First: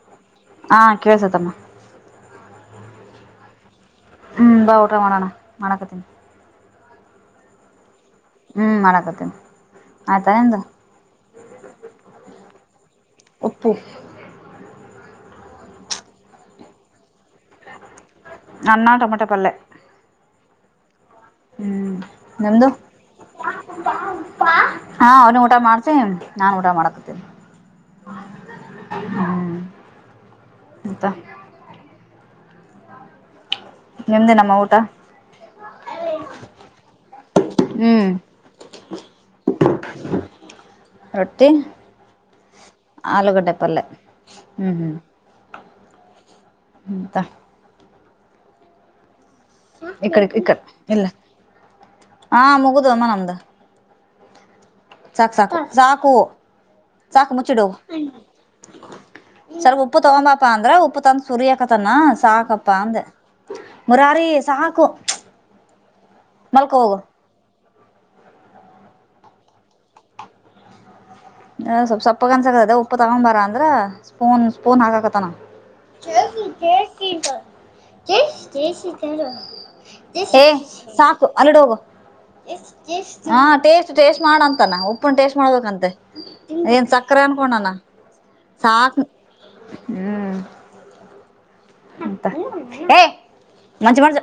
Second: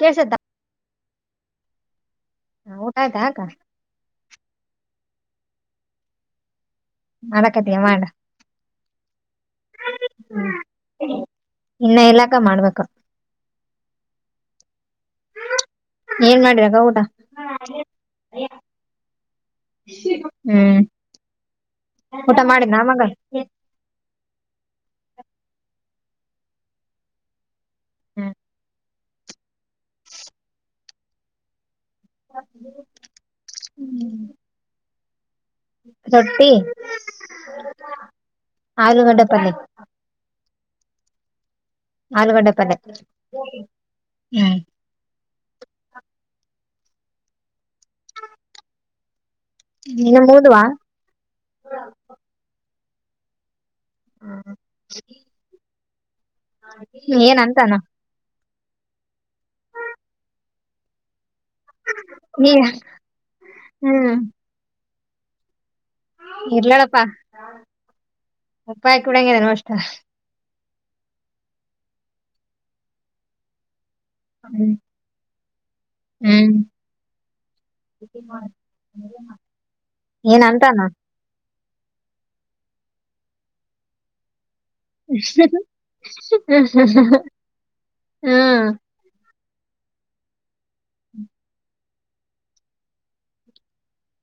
ಕೆಳಸತ್ತಾ. ಆ ಕೇಳಸತಮ್ಮಾ. ಹ ಊಟ ಆಯ್ತಾ ಅಕ್ಕಾ. ಹು ಬಾ ಊಟ ಮಾಡನ ಮಾಡಾಕತ್ತೀನಿ. ಮಾಡಾಕತ್ತಿಯಾ ಮಾಡ. ಹು ಮಾಡಕತ್ತೀನಿ ಆತಾ ನಿಂದ. ಇನ್ನ ಇಲ್ಲಕ್ಕ ಮಾಡ್ಬೇಕು ಉಪ್ಪಿ. ಏನ್ ಮಾಡಿರಕ್ಕಾ ಊಟ ಹಾ ಆಗೆತ. ಅನ್ನಾ ಟೊಮಟೊ ಪಲ್ಲೆ. ಹ್ಮ್ ಊಟ ಮಾಡಿದ್ನಾ ಮಗಾ. ಪಾ ಪಾ ಹಾ ಅವನ ಊಟ ಮಾಡಸೆ ನಾನ್ ಊಟ ಮಾಡಕತ್ತೆನಿ. ಹ್ಮ್ ಹು [inaudible] ಮತ್ತ. ಹು. ನಿಮ್ದೇನಮ್ಮಾ ಊಟ. ರೊಟ್ಟಿ ಹ್ಮ್ ಆಲೂಗಡೆ ಪಲ್ಲೆ. ರೊಟ್ಟಿ ಆಲೂಗಡ್ಡೆ ಪಲ್ಯ ಆಲೂಗಟ್ಟೆಪಲ್ಲೆ ಹ್ಮ್ ಹು ಹು ಹು ಮತ್ತ. ನೀನು ಇಕಡೆ ಇಡೆ ಮೂದ್ವಾ ಇಲ್ಲಾ ಹಾ ಮುಗದು ಅಮ್ಮಾ ನಂದು. ಸಾಕು ಸಾಕು ಸಾಕು ಸಾಕು ಏನ್ ಮುಚ್ಚಿಡು. ಅಂತಾನ ಸ್ವಲ್ಪ ಉಪ್ಪು ತಗೊಂಬಾಪಾ ಅಂದ್ರ ಉಪ್ಪು ತಂದ ಸುರಿಯಾಕತಾನಾ. ನೀ ಸಾಕಪ್ಪಾ ಅಂದೆ ಹ್ಮ್ ಮುರಾರಿ ಸಾಕು. ಮಲ್ಕ ಹೋಗು ಇರ್ಲಾಳಪ್ಪಾ ಪಪ್ಪಾಯ ಕುಡ್ಯಾಗೆನು ಅಷ್ಟ. ಅ ಸ್ವಲ್ಪ ಸೊಪ್ಪ ಅನ್ಸಕತತಾ ಉಪ್ಪು ತಗೊಂಬಾರ ಅಂದ್ರ ಸ್ಪೂನ್ ಹ್ಮ್ ಸ್ಪೂನ್ ಹಾಕಾಕತ್ತಾನ. ಜೈ ಹ್ಮ್ ಸಿಗ ಜೈ ಸಿಗ ಜೈ ಸ್ ಜೈ ಶೆಂಕರ. ಜೈ ಹೆ ಏನ್ ಅಂತಾನ ಸಾಕ್. ಅಲ್ಲಿಡೊಗು ಟೇಸ್ಟ್ ಟೇಸ್ಟ್ ಟೇಸ್ಟ್ ಮಾಡಂತಾನ ಉಪ್ಪನ ಟೇಸ್ಟ್ ಮಾಡ್ಬೇಕಂತ. ಏನ್ ಸಕ್ಕರೆ ಅನ್ಕೋಂಡಾನ ಹ್ಮ್ ಸಾಕ್ ಹು. ಹೆ ಮಂಜ ಮಂಜ.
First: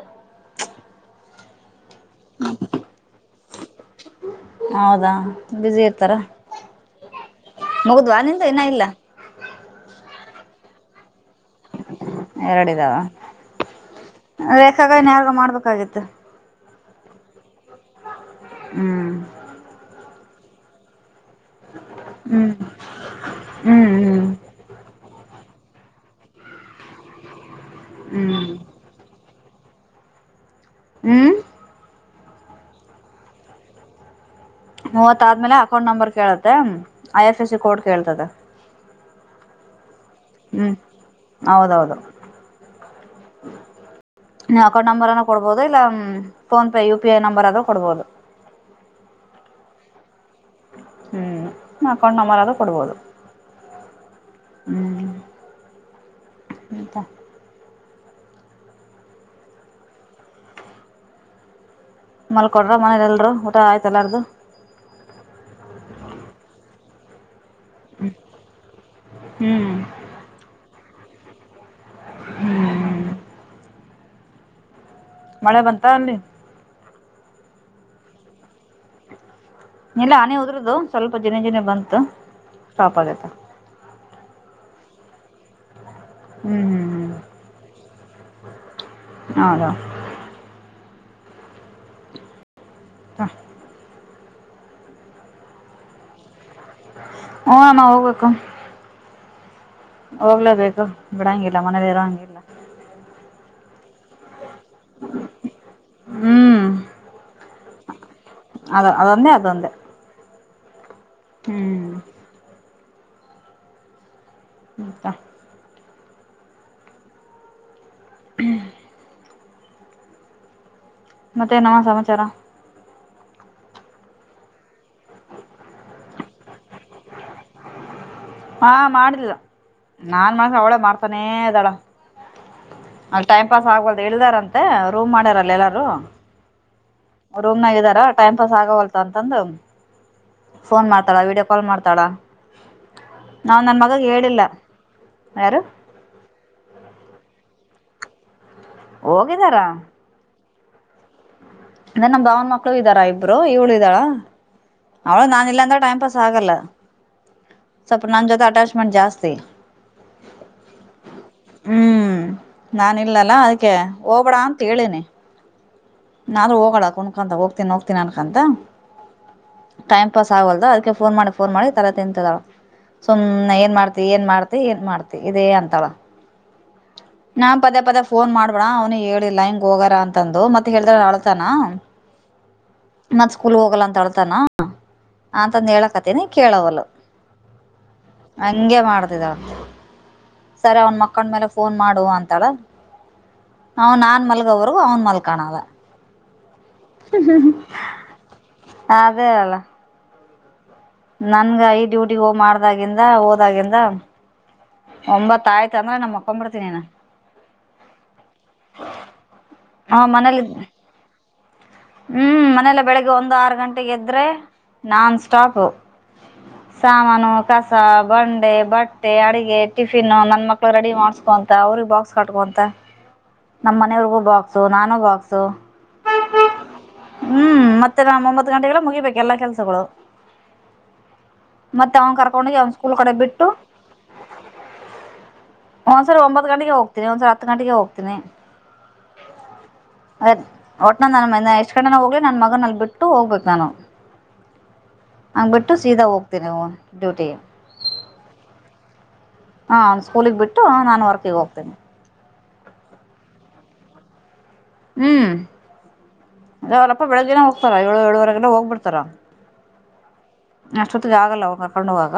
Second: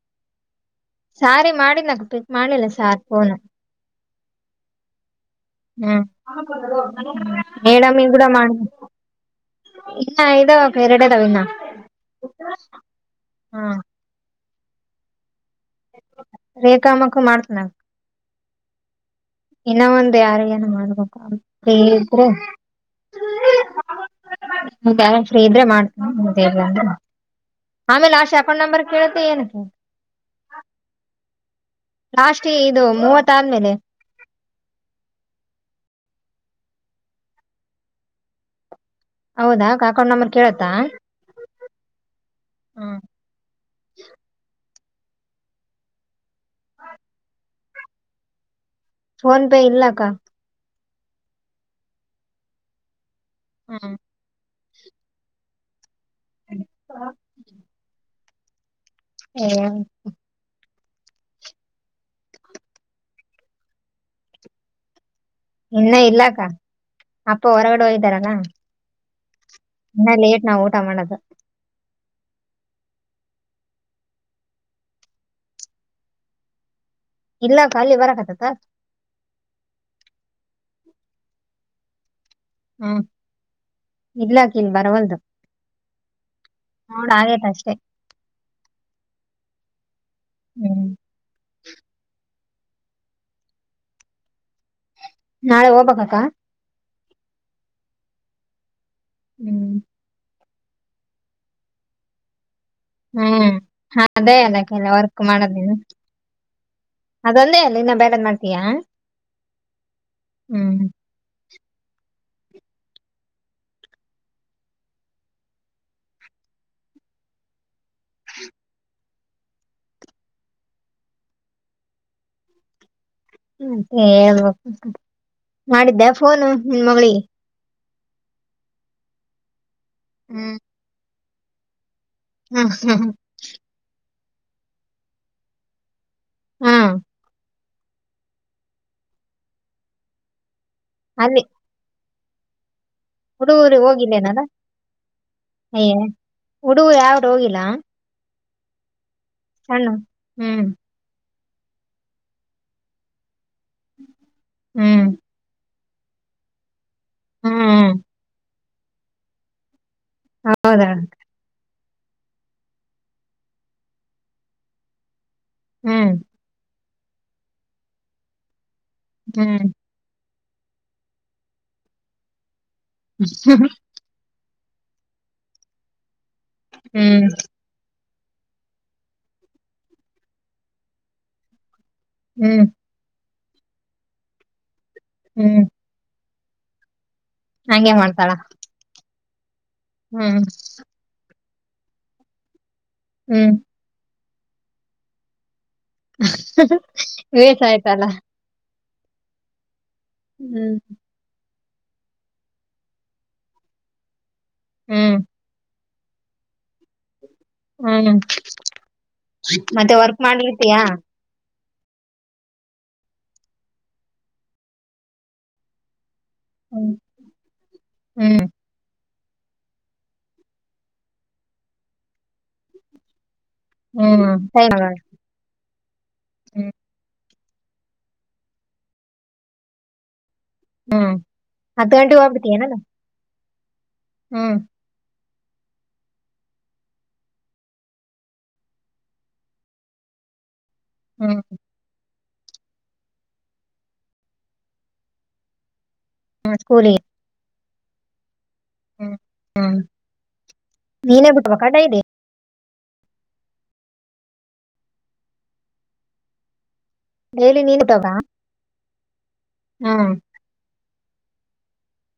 ಸಾರಿಗ ಮಾಡಿದ್ನ ಪಿಕ್ ಮಾಡಿಲ್ಲ ಸಾರ್ ಫೋನ. ಹೌದಾ ಬ್ಯುಸಿ ಇರ್ತಾರ ಹು ಮೇಡಮೀಗೆ ಮುಗುದ್ವಾ ಕೂಡ ನಿಂದು ಮಾಡ. ಇನ್ನ ಇಲ್ಲ ಇನ್ನ ಇದಾವಕ್ಕಾ ಎರಡದಾವ ಇನ್ನ. ಎರಡ ಇದಾವ ಹಾ ರೇಖಾಗೋ ಇನ್ಯಾರಿಗೋ ಮಾಡ್ಬೇಕಾಗಿತ್ತು. ರೇಖಾಮಕ್ಕ ಮಾಡ್ತನ. ಹು ಇನ್ನ ಒಂದು ಯಾರಗೇನ ಮಾಡ್ಬೇಕ ಇದ್ರ ಹ್ಮ್ ಹ್ಮ್ ಬ್ಯಾಲೆನ್ಸ್ ಫ್ರಿ ಇದ್ರ ಮಾಡು ಮತ್ತೆ ಇಲ್ಲಾ ಅಂದ್ರ ಇಲ್ಲಾ. ಆಮೇಲೆ ಹ್ಮ್ ಲಾಷ್ಟ ಹ್ಮ್ ಅಕೌಂಟ್ ನಂಬರ್ ಕೇಳತ್ತಿ ಏನ. ಹ್ಮ್. ಲಾಸ್ಟ್ ಇದು ಮೂವತ್ತ ಆದ್ಮೇಲೆ. ಮೂವತ್ತ ಆದ್ಮೇಲೆ ಅಕೌಂಟ್ ನಂಬರ್ ಕೇಳತ್ತೆ I F C C code ಕೇಳ್ತದೆ. ಹೌದಾ ಕಾಕೊಂಡ್. ಹ್ಮ್ ಹೌದೌದು. ನೀ ಅಕೌಂಟ್ ನಂಬರ್ ಅನ್ನು ಕೊಡಬೋುದು ಇಲ್ಲ PhonePe U P I number ಅ ಕೊಡಬೋದು. Phone pay ಇಲ್ಲಕ್ಕಾ. ಹ್ಮ್ ನ ಕೊಂಡ ಮರದು ಕೊಡ್ಬೋದು. ಹಾ. ಹ್ಮ ಹ್ಮ್. ಹ ಮತ್ತ ಹ. ಹ. ಮಲ್ಕಡ್ರ ಮನಲೆ ಎಲ್ರು ಊಟ ಆಯ್ತ ಎಲ್ಲಾರು. ಇನ್ನ ಇಲ್ಲಾಕ್ಕ ಅಪ್ಪ ಹೊರಗಡೆ ಹೋಗ್ದಾರಾನ. ಹ್ಮ್. ಇನ್ನ ಲೇಟ್ ನಾವ್ ಊಟ ಮಾಡೋದು. ಹ್ಮ್ ಹ್ಮ್. ಮಳೆ ಬಂತ ಅಲ್ಲಿ. ಇಲ್ಲ ಖಾಲಿ ಬರಕತತ್ತ. ಇಲ್ಲ ಹನೆ ಉದ್ರದು ಸ್ವಲ್ಪ ಜನ ಜಿನೇ ಬಂತು. ಸ್ಟಾಪ್ ಹ್ಮ್ ಆಗೈತೆ ಇರ್ಲಾಕಿಲ್ ಬರವಲ್ದು. ನೋಡ ಆೇತ ಅಷ್ಟೇ. ಹೌದ ಹೌದು. ಹ್ಮ್. ಹಾ. ನಾಳೆ ಹೋಗ್ಬಕ್ಕ. ಹ್ನಮ್ಮ ಹೋಗ್ಬೇಕು. ಹ್ಮ್. ಹೋಗ್ಲೇಬೇಕು ಬಿಡಂಗಿಲ್ಲ ಮನೇಲಿ ಇರಂಗಿಲ್ಲ. ಹ್ಮ್ ಹ ಅದೇ ಅದಕ್ಕೆಲ್ಲ ವರ್ಕ್ ಮಾಡದಿಲ್ಲ. ಹ್ಮ್ ಅದೊಂದೇ ಅಲ್ಲ ಇನ್ನ ಬೇಡದ್ ಮಾಡ್ತೀಯಾ ಅದ ಅದೊಂದೇ ಅದೊಂದೇ ಹ್ಮ್. ಹ್ಮ್. ಹಂತ. ಹ್ಮ್. ಮತ್ತೆ ನಮ್ಮ ಸಮಾಚಾರ. ಹ ಹೇಳ್ಬೇಕ ಮಾಡಿದ್ದೆ ಫೋನು ನಿನ್ ಮಗಳಿ. ಹಾ ಮಾಡಿಲ್ಲ ನಾನ್ ಮಾಡಸ ಅವಳೇ ಮಾಡ್ತಾನೆ ಇದ ದಾಡ. ಹಾ ಹಾ. ಅ ಟೈಮ್ ಪಾಸ್ ಆಗ್ಬಾರ್ದದು ಇಳಿದಾರ ಅಂತೆ ರೂಮ್ ಮಾಡ್ಯಾರಲ್ಲ ಎಲ್ಲರೂ. ಹ್ಮ್ ರೂಮ್ನಾಗ ಇದಾರ ಟೈಮ್ ಪಾಸ್ ಆಗವಲ್ತ ಅಂತಂದು. ಫೋನ್ ಮಾಡ್ತಾಳ ಅಲ್ಲಿ ವೀಡಿಯೋ ಕಾಲ್ ಮಾಡ್ತಾಳ. ನಾವ್ ಹುಡುಗರು ನನ್ ಮಗಗ್ ಹೋಗಿಲ್ಲೇನಾರ ಹೇಳಿಲ್ಲ ಯಾರು ಅಯ್ಯೇ ಹುಡುಗ ಯಾವ್ದೂ ಹೋಗಿಲ್ಲಾ. ಹೋಗಿದಾರ. ಸಣ್ಣ ಹ್ಮ್. ಅಂದ್ರ ನಮ್ಮ ಭಾವನ ಮಕ್ಳು ಇದ್ದಾರಾ ಇಬ್ರು ಇವಳು ಇದ್ದಾಳ. ಹ್ಮ್ ಅವಳ ನಾನ ಇಿಲ್ಲ ಅಂದ್ರೆ ಟೈಮ್ ಪಾಸ್ ಆಗಲ್ಲ ಹ್ಮ್ ಸ್ವಲ್ಪ ನನ್ನ ಜೊತೆ ಅಟ್ಯಾಚ್ಮೆಂಟ್ ಜಾಸ್ತಿ ಹೌದ ಹ್ಮ್ ನಾನ ಇಲ್ಲಲ್ಲ ಅದಕ್ಕೆ ಹೋಗಬಡ ಅಂತ ಹೇಳನಿ ಹ್ಮ್ ನಾ್ರೂ ಹೋಗೋಣ ಕ ಕುನ್ಕಾಂತ ಹೋಗ್ತೀಿ ಹೋಗ್ತೀನಿ ಅನ್ಕಂತ ಹ್ಮ್ ಟೈಮ್ ಪಾಸ್ ಆಗಲ್ ಅದ್ಕ್ಕೆ ಫೋನ್ ಮಾಡಿ ಫೋನ್ ಮಾಡಿ ತಾ ತಿಂತದಳ ಸುಮ್ ಏನ್ ಮಾಡ್ತ ಏನ್ ಮಾಡ್ತಿ ಏನ್ ಮಾಡ್ತಿ ಇದೇ ಅಂತಳ ಹ್ಮ್ ಹ ಪದೇ ಪದೇ ಫೋನ್ ಮಾಡ್ಬೇಣ ಅವ್ನಿಗೆ ಹೇಳಿಲ್ಲ ಹಿಂಗ್ ಹೋಗಾರ ಅಂತಂದು ಮತ್ತೆ ಹೇಳಿದ್ರ ಅಳ್ತಾನ ಹ್ಮ್ ಮತ್ತ್ ಸ್ಕೂಲ್ ಹೋಗಲ್ಲ ಅಂತ ಅಳ್ತಾನ ಹ್ಮ್ ಅಂತಂದ ಹೇಳಕತೇನಿ ಕೇಳವಲ್ ಹಂಗೆ ಮಾಡ್ತಾಳ ಹಂಗೆ ಮಾಡ್ತಿದ ಹ್ಮ್ ಸರಿ ಅವನ್ ಮಕ್ಕಂಡ ಮೇಲೆ ಫೋನ್ ಮಾಡುವ ಅಂತಳ ಹ್ಮ್ ಅವನ್ ನಾನ್ ಮಲ್ಗ ಅವರು ಅವನ್ ಮಲ್ಕಾಣಲ್ಲ ವೇಷ ಆಯ್ತ ಅಲ್ಲ ಹ ಅದೇ ಅಲ್ಲ ಹ್ಮ್ ನನ್ಗ ಈ ಡ್ಯೂಟಿಗ ಹೋಗ ಮಾಡ್ದಾಗಿಂದ ಹೋದಾಗಿಂದ ಹ್ಮ್ ಒಂಬತ್ತ ಆ್ತು ಅಂದ್ರ ನಮ್ಮ್ಕೊ್ ಬಿಡ್ತಿನನಿಾ ಹ್ಮ್ ಮತ್ತೆ ಹ ವರ್ಕ್ ಮನೇಲಿ ಮಾಡ್ಲಿರ್ತೀಯಾ ಹ್ಮ್ ಮನೇಲ್ಲ ಬೆಳಿಗ್ಗೆ ಒಂದು್ ಆರು ಗಂಟೆೆಗೆದ್ರೆ ನಾನ್ ಸ್ಟಾಪ್ ಹ್ಮ್ ಸಾಮಾನು ಕಸ ಹ್ಮ್ ಬಂಡಂಡೆ ಬಟ್ಟ ಮತ್ತೆ ಅಡಗೆ ಟಿಫಿನ್ ನನ್ ಮಕ್ಳು ರೆಡಿ ಮಾಡ್ಸ್ಕೊಂತ ಅವ್ರಗ್ ಬಾಕ್ಸ್ ಕಟ್ಕೊಂತ ನಮ್ಮ ಮನೆಯವ್ರಿಗೂ ಹ್ಮ್ ಬಾಕ್ಸು ಟೈಮ್ ನಾನು ಬಾಕ್ಸು ಹ್ಮ್ ಹ್ಮ್ ಮತ್ತೆ ನಾ ಒಂಬತ್ ಗಂಟೆಲ್ಲ ಮುಗಿಬೇಕ ಎಲ್ಲಾ ಕೆಲ್ಸಗಳು ಹ್ಮ್ ಹತ್ತು ಮತ್ತ ಗಂಟೆ ಅವನ್ ಕರ್ಕೊಂಡೋಗಿ ಅವನ್ ಹೋಗ್ಬಿಡ್ತೀಯನಲ್ಲ ಸ್ಕೂಲ್ ಕಡೆ ಬಿಟ್ಟು ಹ್ಮ್ ಒಂದ್ಸರಿ ಒಂಬತ್ತು ಗಂಟೆಗೆ ಹೋಗ್ತೀನಿ ಒಂದ್ಸರಿ ಹತ್ತು ಗಂಟೆಗೆ ಹೋಗ್ತೀನಿ ಟ್ಟಣಂದ ಹ್ಮ್ ಮಂದ ಹೋಗ್ ನ ಮಗನಲ್ಲಿ ಬಿಟ್ಟು ಹೋಗ್ಬೇಕು ನಾನು ನ ಬಿಟ್ಟು ಸೀದಾ ಹೋಗ್ ಜಿನೂ ಹ್ಮ್ ಸ್ಕೂಲಿಗೆ ಡ ಹ್ಮ ಹಾ ಒಂದು ಸ್ೂಲಿಗ್ ಬಿಟ್ಟು ನಾನು ವರ್ಕ್ಿಗೆ ಬಿಟ್ಬೇಕಾ ಹೋಗ್ತೇನನೆ ಡೈಲಿ ಹ್ಮ್ ಅ ಅವರಪ್ಪ ಬೆಳಗ್ ದಿನ ಡೈಲಿ ಹೋಗ್ತಾರ ಏಳು ಏಳುವರೆಗೆಲ್ಲ ಹೋಗ್ಬಿಡ್ತಾರ ಹಾ ಅಷ್ಟೊತ್ತಿಗೆ ಆಗಲ್ಲ ಅವ ಕರ್ಕೊಂಡವಾಗ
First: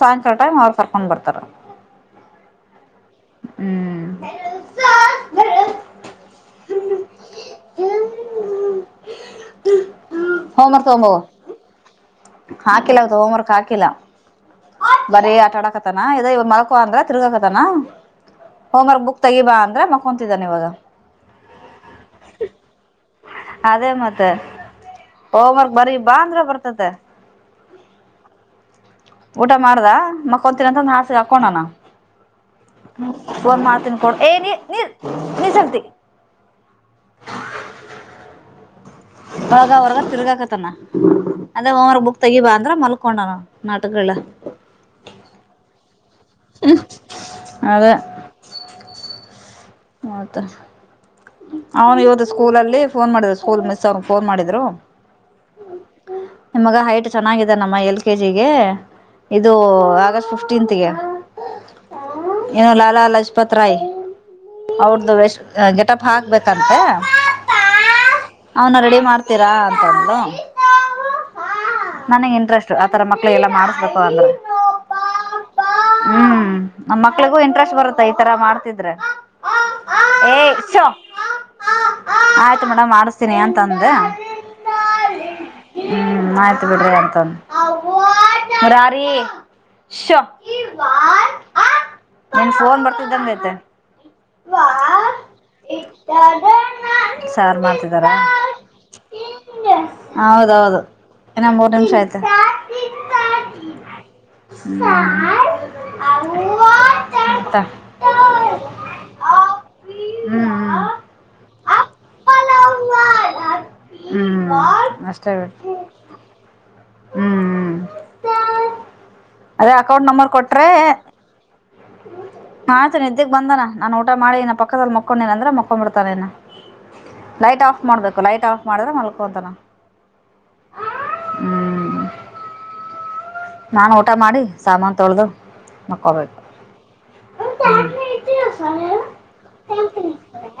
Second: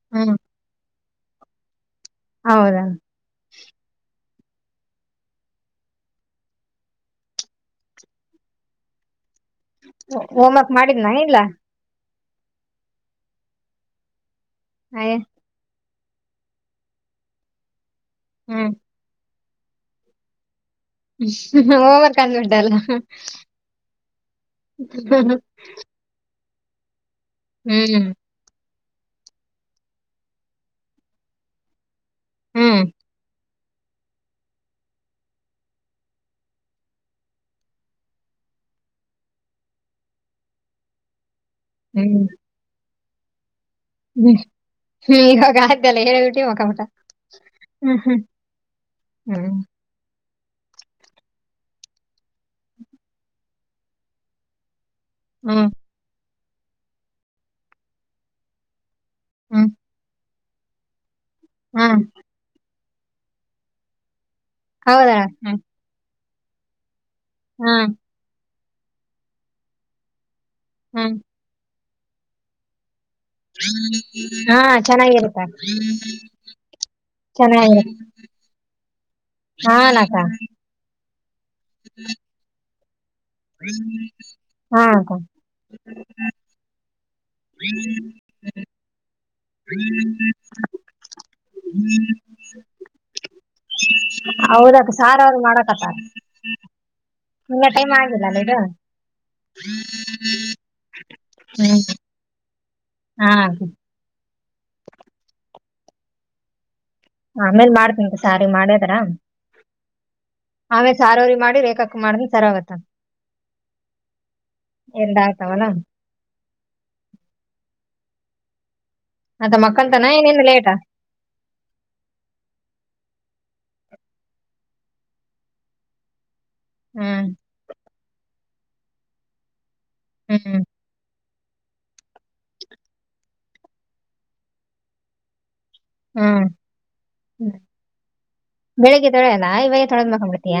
ಸಾಯಂಕಾಲ ಹ್ಮ್ ಟೈಮ್ ಅವ್ರು ಸರ್ಕೊಂಡ್ ಬರ್ತಾರ ಹೌದಾ ಹ್ಮ್ ಹೋಮ್ ವರ್ಕ್ ಹೋಮ್ವರ್ಕ್ ಮಾಡಿದ್ನ ತಗೊಂಬೋಗು ಇಲ್ಲ ಹಾಕಿಲ್ಲ ಇತ್ತು ಹೋಮ್ವರ್ಕ್ ಹಾಕಿಲ್ಲ ಅಯ್ಯ ಬರೀ ಆಟ ಆಡಕ್ ಾನೋ ಇ ಮಳಕ ಅಂದ್ರ ತಿರುಗಾಕ ತಾನ ಹ್ಮ್ ಹೋಮ್ರ್ಕ್ ಬುಕ್ ತೆಗಿಬಾ ಅಂದ್ರೆ ಮಕ್ಕೊಂತಿದ್ದಾನ ಇವಾಗ. ಹೋಂವರ್ಕ್ ಅಂದ್ರೆ ಡಲ್ಲ. ಹೋಮ್ವರ್ಕ್ ಬರಿ‌ ಬಾ ಅಂದ್ರೆ ಬರ್ತತೆ. [inaudible] ಊಟ ಮಾಡ್ದ ಮಕ್ಕೊತೀನಂತಂದ ಹಾಸಿಗೆ ಹಾಕೊಂಡಾನ. ಹ್ಮ್ ಹ್ಮ್ ಫೋನ್ ಮಾಡ್ತನ್ಕೊಡ್ ಏ [unintelligible] ನೀ ನೀ [unintelligible] ನೀ ಸತಿ. [inaudible] ಒಳಗ ಹೊರ್ಗ ತಿರ್ಗಾಕತನ ಅದ ಒ್ವರ್ ಬುಕ್ ಹ್ಮ್ ತೆಗಿ ಬಾ ಅಂದ್ರ ಮಲ್ಕೊಂಡನ. ನಾಟಕಲ್ಲ. ಹ್ಮ್ ಇವಾಗ ಆದಲ್ಲ ಹೇಳ್ಬಿಟ್ಟಿ ಮುಖ ಮುಟ [unintelligible] ಅದೇ ಹ್ಮ್ ಹ್ಮ್ ಹ್ಮ್. [inaudible] ಅವನು ಇವತ್ತು ಸ್ಕೂಲ್ ಅಲ್ಲಿ ಫೋನ್ ಮಾಡಿದ್ರು ಸ್ಕೂಲ್ ಮಿಸ್ ಅವನ್ ಫೋನ್ ಮಾಡಿದ್ರು. ಹ್ಮ್ ನಿಮ್ಮ ಮಗ ಹೈಟ್ ಚೆನ್ನಾಗಿದೆ ನಮ್ಮ ಎಲ್ ಕೆ ಜಿ ಕೆ ಇದು ಹ್ಮ್ ಆಗಸ್ಟ್ ಫಿಫ್ಟ. ಫಿಫ್ಟೀನ್ತಗೆ. [inaudible] ಏನು ಲಾಲಾ ಲಜಪತ್ ರಾಯ್ ಅವರದು ಹೌದಾ ವೇಷ. ಹ್ಮ್ ಹಗ್ಬೇಕಂತೆ. [inaudible] ಅವನ ರೆಡಿ ಮಾಡ್ತೀರಾ ಅಂತಂದು. [inaudible] ನನಗೆ ಇಂಟ್ರೆಸ್ಟ್. ಆತರ ಮಕ್ಳು ಎಲ್ಲ ಮಾಡಸ್ಬೇಕು ಅಂದ್ರೆ ಹಾ ಚೆನ್ನಾಗಿರುತ್ತ ಹ್ಮ್. ನಮ್ ಮಕ್ಳಿಗೂ ಇಂಟ್ರೆಸ್ಟ್ ಚೆನ್ನಾಗಿರುತ್ತೆ ಬರುತ್ತ ಈ ತರ ಮಾಡ್ತಿದ್ರೆ. ಹಾ ನಕ್ಕಾ. ಆಯ್ತ ಮೇಡಮ್ ಮಾಡ್. ತಿನಿ ಅಂತಂದ ಹಾ ಅಕ್ಕ ಹ್ಮ್ ಆಯ್ತು ಬಿಡ್ರಿ ಅಂತಂದು. [inaudible] [inaudible] ನಿನ್ ಫೋನ್ ಬರ್ತಿದ್ದಂಗೈತೆ. [inaudible] [inaudible] ಸಾರ ಅವ್ರು ಮಾಡಕತ್ತರ ಸಾರು ಇನ್ನ ಟೈಮ್ ಮಾಡ್ತಿದಾರಾ ಆಗಿಲ್ಲ ಅಲ್ಲ ಇದು. ಹೌದೌದು ಇನ್ನ ಮೂರು ಹ್ಮ್ ನಿಮಿಷ ಆಯತೆ. [inaudible] [inaudible] ಆ ಮತ್ತ ಆಮೇಲೆ ಮಾಡ್ತನ್ ಹ್ಮ್ ಸಾರಿ ಮಾಡಿದರ. ಆಮೇಗ ಸಾರೋರಿ ಮಾಡಿ ರೇಖಾಕ್ ಮಾಡ್ತಿನಿ ಸರಾಗತ್ತ. ಹ್ಮ್ ಎಂದ ಅಷ್ಟೇ ಆತಾವಲ್ಲ. ಬಿಡು ಹ್ಮ್ ಅದ ಅದೇ ಅಕೌಂಟ್ ಮಕ್ಕಂತನ ನಂಬರ್ ಏನೇನು ಕೊಟ್ರೆ. ಲೇಟ [inaudible] ಆಯ್ತ ನಿದ್ದ್ದಗ್ ಬಂದಾನ ನಾ ಊಟ ಮಾಡಿ ನ ಪಕ್ಕದಲ್ಲಿ ಮಕೊಂಡ ನೀನ್ ಅಂದ್ರೆ ಮಕ್ಕೊಂಡ್ ಬಿತೇನ. [inaudible] ಲೈಟ್ ಆಫ್ ಮಾಡ್ಬೇಕು ಲೈಟ್ ಆಫ್ ಮಾಡಿದ್ರೆ ಮಲ್ಕೊತಾನನ. [inaudible] ನಾು ಊಟ ಮಾಡಿ ಸಾಮಾನು ತೊಳೆದು. ಹ್ಮ ಮಲ್ಕೋಬೇಕು ಹ್ಮ್ ಬೆಳಿಗ್ಗೆ ತೊಳಲ್ಲ ಇವಾಗ ತೊಳದ್ಬ ಮುಕ್ಕೊಂದು ಬಿಡ್ತೀಯ.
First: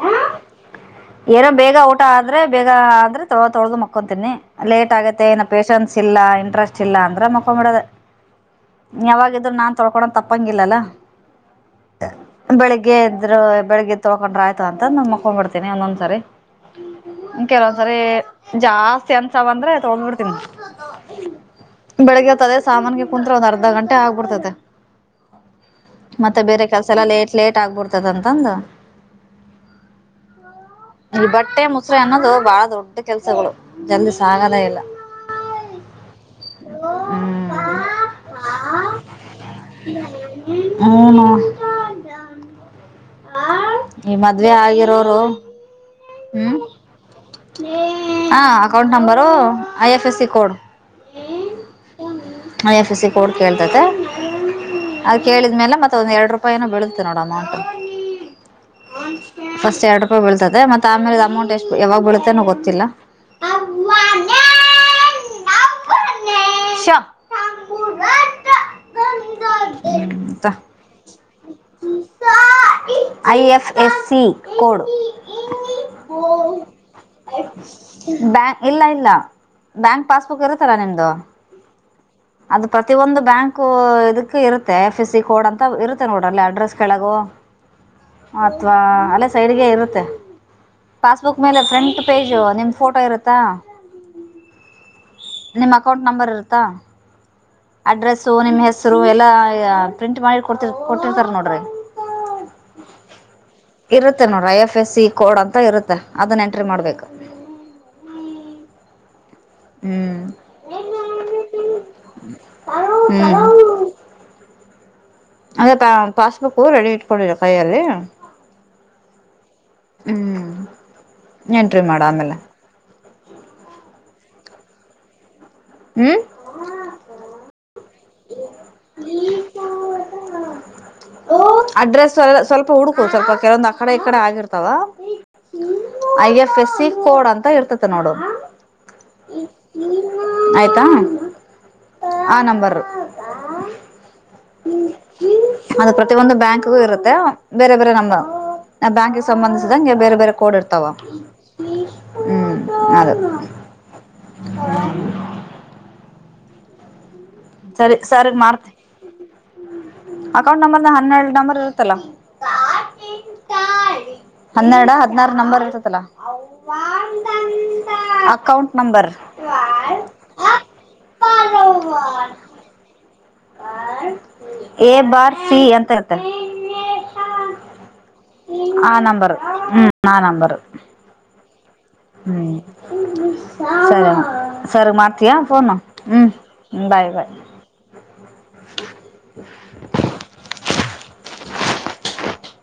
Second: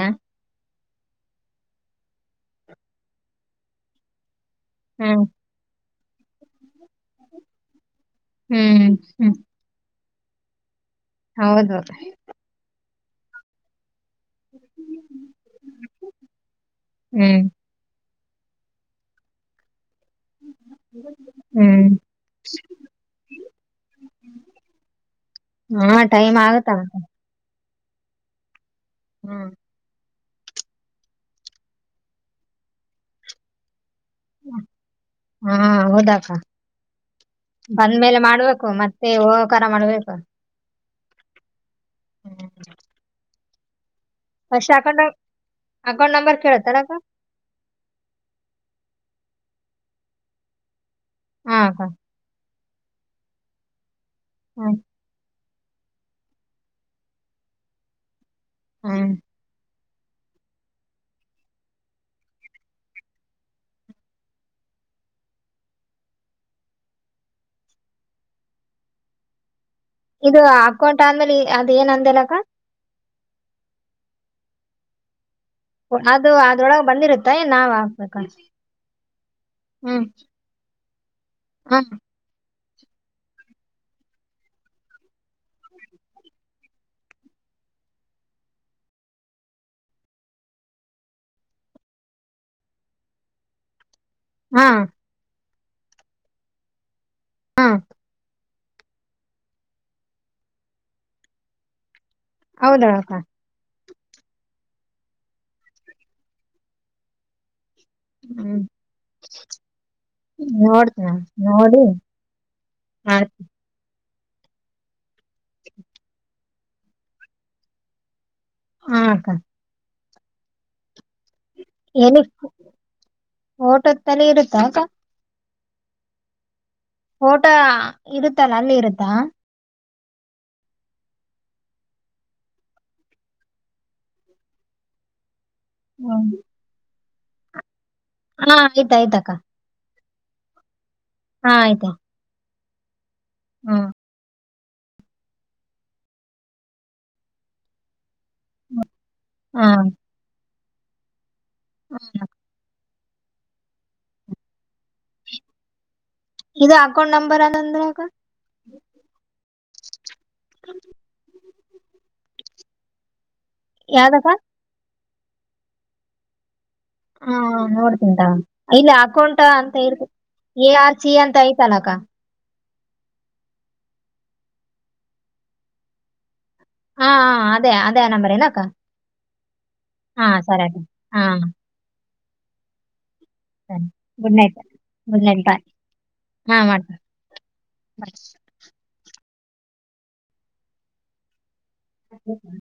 ಏನೋ ಬೇಗ ಊಟ ಆದ್ರೆ ಬೇಗ ಅ್ರೆ ತೊ ತೊಳ್ದ ಮಕ್ಕೊಂತೀನಿ ಲೇಟ್ ಆಗತ್ತೆ ಹ್ಮ್ ಏನಪ್ಪ ಪೇೇಶನ್ಸ್ ಇಲ್ಲ ಇಂಟ್ರೆಸ್ಟ್ ಇಲ್ಲ ಅಂದ್ರೆ ಮಕೊಂಡ್ಬಿಡದ ಹ್ಮ್ ಯಾವಾಗ ಹ್ಮ್ ಇದ್ರ ನಾನ್ ತೊಳ್ಕೊಂಡ್ ತಪ್ಪಂಗಿಲ್ಲಲ್ಲ ಹೌದೌದು ಬೆಳಿಗ್ಗೆ ಇದ್ರು ಬೆಳಗ್ಗೆ ತೊಳ್ಕೊಂಡ್ರ ಆಯ್ತ ಅಂತ ನಾನ ಮಕೊಂಡ್ ಬಿಿಡ್ತೀನಿ ಒಂದೊಂದ್ಸರಿ ಹ್ಮ್ ಕೆಲವೊಂದ್ಸರಿ ಜಾಸ್ತಿ ಅನ್ಸಾವ ಅಂದ್ರೆ ತೊಗ್ ಬಿಿಡ್ತವಿ ಹ್ಮ್ ದ ಸಾಮನ್ಿಗೆ ಕುತ್ ಒಂದ್ ಅರ್ಧ ಗಂಟೆ ಆಗ್ಬಿಡ್ತದೆ ಹಾ ಟೈಮ್ ಮತ್ತೆ ಬೇರೆ ಆಗುತ್ತ ಕೆಲಸ ಎಲ್ಲ ಲೇಟ್ ಲೇಟ್ ಆಗ್ಬಿಡ್ತದಂತಂದು ಹ್ಮ್ ಈ ಬಟ್ಟೆ ಮೊಸರು ಅನ್ನೋದು ಬಹಳ ದೊಡ್ಡ ಕೆಲ್ಸಗಳು ಜಲ್ದಿ ಸಾಗದೇ ಇಲ್ಲ ಹಾ ಹೋದಾಕ ಬಂದ್ಮೇಲೆ ಮಾಡ್ಬೇಕು ಮತ್ತೆ ಹೋಕಾರರ ಮಾಡ್ಬೇಕು ಹಏ ನ ಹ್ಮ್ ಈ ಮದ್ವೆ ಫಸ್ಟ್ ಅಕೌಂಟ್ ಆಗಿರೋರು ಅಕೌಂಟ್ ನಂಬರ್ ಹ್ಮ್ ಕೇಳಳ್ತಾರ ಹಾ account number I F S C code ಹಾ ಹಾ. [unintelligible] ಎಫ್ ಸಿ ಕೋಡ್ ಕೇಳ್ತತೆ. ಹ್ಮ್ [unintelligible] ಕೇಳಿದ್ಮೇಲೆ ಮತ್ತೆ ಒಂದ್ ಎರಡು ರೂಪಾಯ್ ಏನೋ ಬೀಳುತ್ತೆ ನೋಡ್ ಅಮೌಂಟ್. ಹ್ಮ್ ಫಸ್ಟ್ ಎರಡ್ ರೂಪಾಯಿ್ ಬೀಳ್್ದೆ.. [unintelligible] ಮೇಲೆ ಅಮೌಂಟ್ ಎಷ್ಟು್ ಯಾವಾಗ್ ಬೀಳುತ್ತೆನೋ ಗೊತ್ತಿಲ್ಲ ಶ ಇದು ಅಕೌಂಟ್ ಆದ್ಮೇಲಿ ಅದ್ ಏನ್ ಅಂದಲಕ್ಕ. I F S C code ಅದು ಅದ್ರೊಳಗ ಬಂದಿರುತ್ತ ಏನ್ ನಾವ್ ಹಾಕ್ಬೇಕ ಬ್ಯಾ ಇಲ್ಲ ಇಲ್ಲ ಬ್ಯಾಂಕ್ ಪಾಸ್ಬುಕ್ ಇರುತ್ತ್ ಸರ ನಿಂ [unintelligible] ಹಾ ಅದು ಪ್ರತಿಿಯೊಂದು ಬ್ಯಾಂಕು ಇದಕ್ಕು ಇರುತ್ತೆ ಎಫ್ ಸಿ ಕೋಡ್ ಅಂತ ಇರುತ್ತೆ ನೋಡ್ರ್ ಅಲ್ಲೇ ಅಡ್ರೆಸ್ ಕೆೇಳಗೋ ಅತ್ವಾ ಅಲ್ಲೇ ಸೈಡ್ಗೆ ಇರುತ್ತೆ. ಪಾಸ್ಬುಕ್ ಮೇಲೆ ಫ್ರಂಟ್ ಪೇಜು ನಿಮ್ಮ್ ಫೋಟೋ ಇರುತ್ತಾ. ಹಾ ನಿಮ್ಮ್ ಅಕೌಂಟ್ ನಂಬರ್ ಇರುತ್ತಾ ಹಾ ಅಡ್ರೆಸ್ಸು ನಿಮ್ಮ್ ಹೆಸ್ ರು ಎಲ್ಲ ಪ್ರಿಂಟ್ ಮಾಡಿ ಕೊಡ್ತಿ ಕೊಟ್ಟಿರ್ತಾರೆ ನೋಡ್ರಿ. ಹೌದಳಕ್ಕ ಇರುತ್ತೆ ನೋಡ್ರ್ I F S C code ಅಂತ ಇರುತ್ತೆ ಅದನ್ನ್ ಎಂಟ್ರಿ ಮಾಡ್ಬೇಕ್ ಹ್ಮ್ ಹ್ಮ್ ನೋಡ್ತೇನ್ ನೋಡಿ ಮಾಡ್ತೀನ್ ಹ್ಮ್ ಅದೇ [unintelligible] ಪಾಸ್ಬುಕ್ ರೆಡಿ ಇಟ್ಕೊಂಡಿರು ಕೈಯಲ್ಲಿ ಹ ಅಕ್ಕ ಹ್ಮ್ ಎಂಟ್ರಿ ಮಾಡ ಆಮೇಲೆ [unintelligible] ಓಟುತ್ತಲೆ ಇರುತ್ತ ಅಕ ಹ್ಮ್ ಓಟ ಇರುತ್ತಲ್ಲ ಅಲ್ಲಿ ಇರುತ್ತಾ ಅಡ್ರೆಸ್ ಸ್ವಲ್ಪ ಹುಡುಕು ಕೆಲೋಂದು್ ಸ್ವಲ್ಪ ಆಕಡೆ ಈ ಕಡೆ ಆಗಿರ್ತಾವ. ಹ್ಮ್ I F S C code ಅಂತ ಇರ್ತತೆ ನೋಡು. ಹಾ ಆಯ್ತ ಆಯ್ತಾಕ್ಕ. ಆಯ್ತಾ. ಹಾ ಆಯ್ತಾ. ಆ ನಂಬರ್. ಹ್ಮ. ಅದು ಪ್ರತಿಯೊಂದು ಬ್ಯಾಂಕ್ಗೂ ಇರುತ್ತೆ ಬೇರೆ ಬೇರೆ ನಮ್ [unintelligible] ಬ್ಯಾಂಕಿಗೆ ಹಾ ಸಂಬಂಧಿಸಿದಂಗೆ ಬೇರೆ ಬೇರೆ ಕೋಡ್ ಇರ್ತಾವ. ಹ್ಮ. ಹ್ಮ್ ಅದು. ಇದು ಅಕೌಂಟ್ ನಂಬ್. ಸರಿ ಸರಿ ಮಾಡ್ತೆ ಅಕೌಂಟ್ ನಂಬರ್ನ ಹನ್ನೆರಡ್ ನಂಬರ್ ಇರುತ್ತಲ್ಲ. ಯಾದಕ್ಕ ಹನ್ನೆರಡ ಹದ್ನಾರ್ ನಂಬರ್ ಇರ್ತತಲಾ. ಹಾ [unintelligible] ಇಲ್ಲ ನಂಬರ್ ಅಕೌಂಟ ಅಂತ ಇ ಏ ಆರ್ ಚಿ ಅಂತ ಐ್ತಲಕ್ಕ ಎ ಬಾರ್ ಸಿ ಅಂತ್ ಹಾ ಹ ಅದೇ ಅದೇ ಆ ನಂಬರೇನಕ್ಕ ಆ ನಂಬರ್ ಹ್ಮ್ ಆ ಹಾ ನಂಬರ್ ಸರೇಕ ಹಾ ಹ್ಮ್. ಸರಿ ಗುಡ್ ನೈಟ್ ಸರಿ [unintelligible] ಗುಡ್ ಮಾಡ್ತೀಯಾ ನೈಟ್ ಬಾಯ್ ಫೋನು ಹ್ಮ್ ಬಾಯ್ ಬಾಯ್ ಬ [inaudible] [inaudible] ಹ್ಮ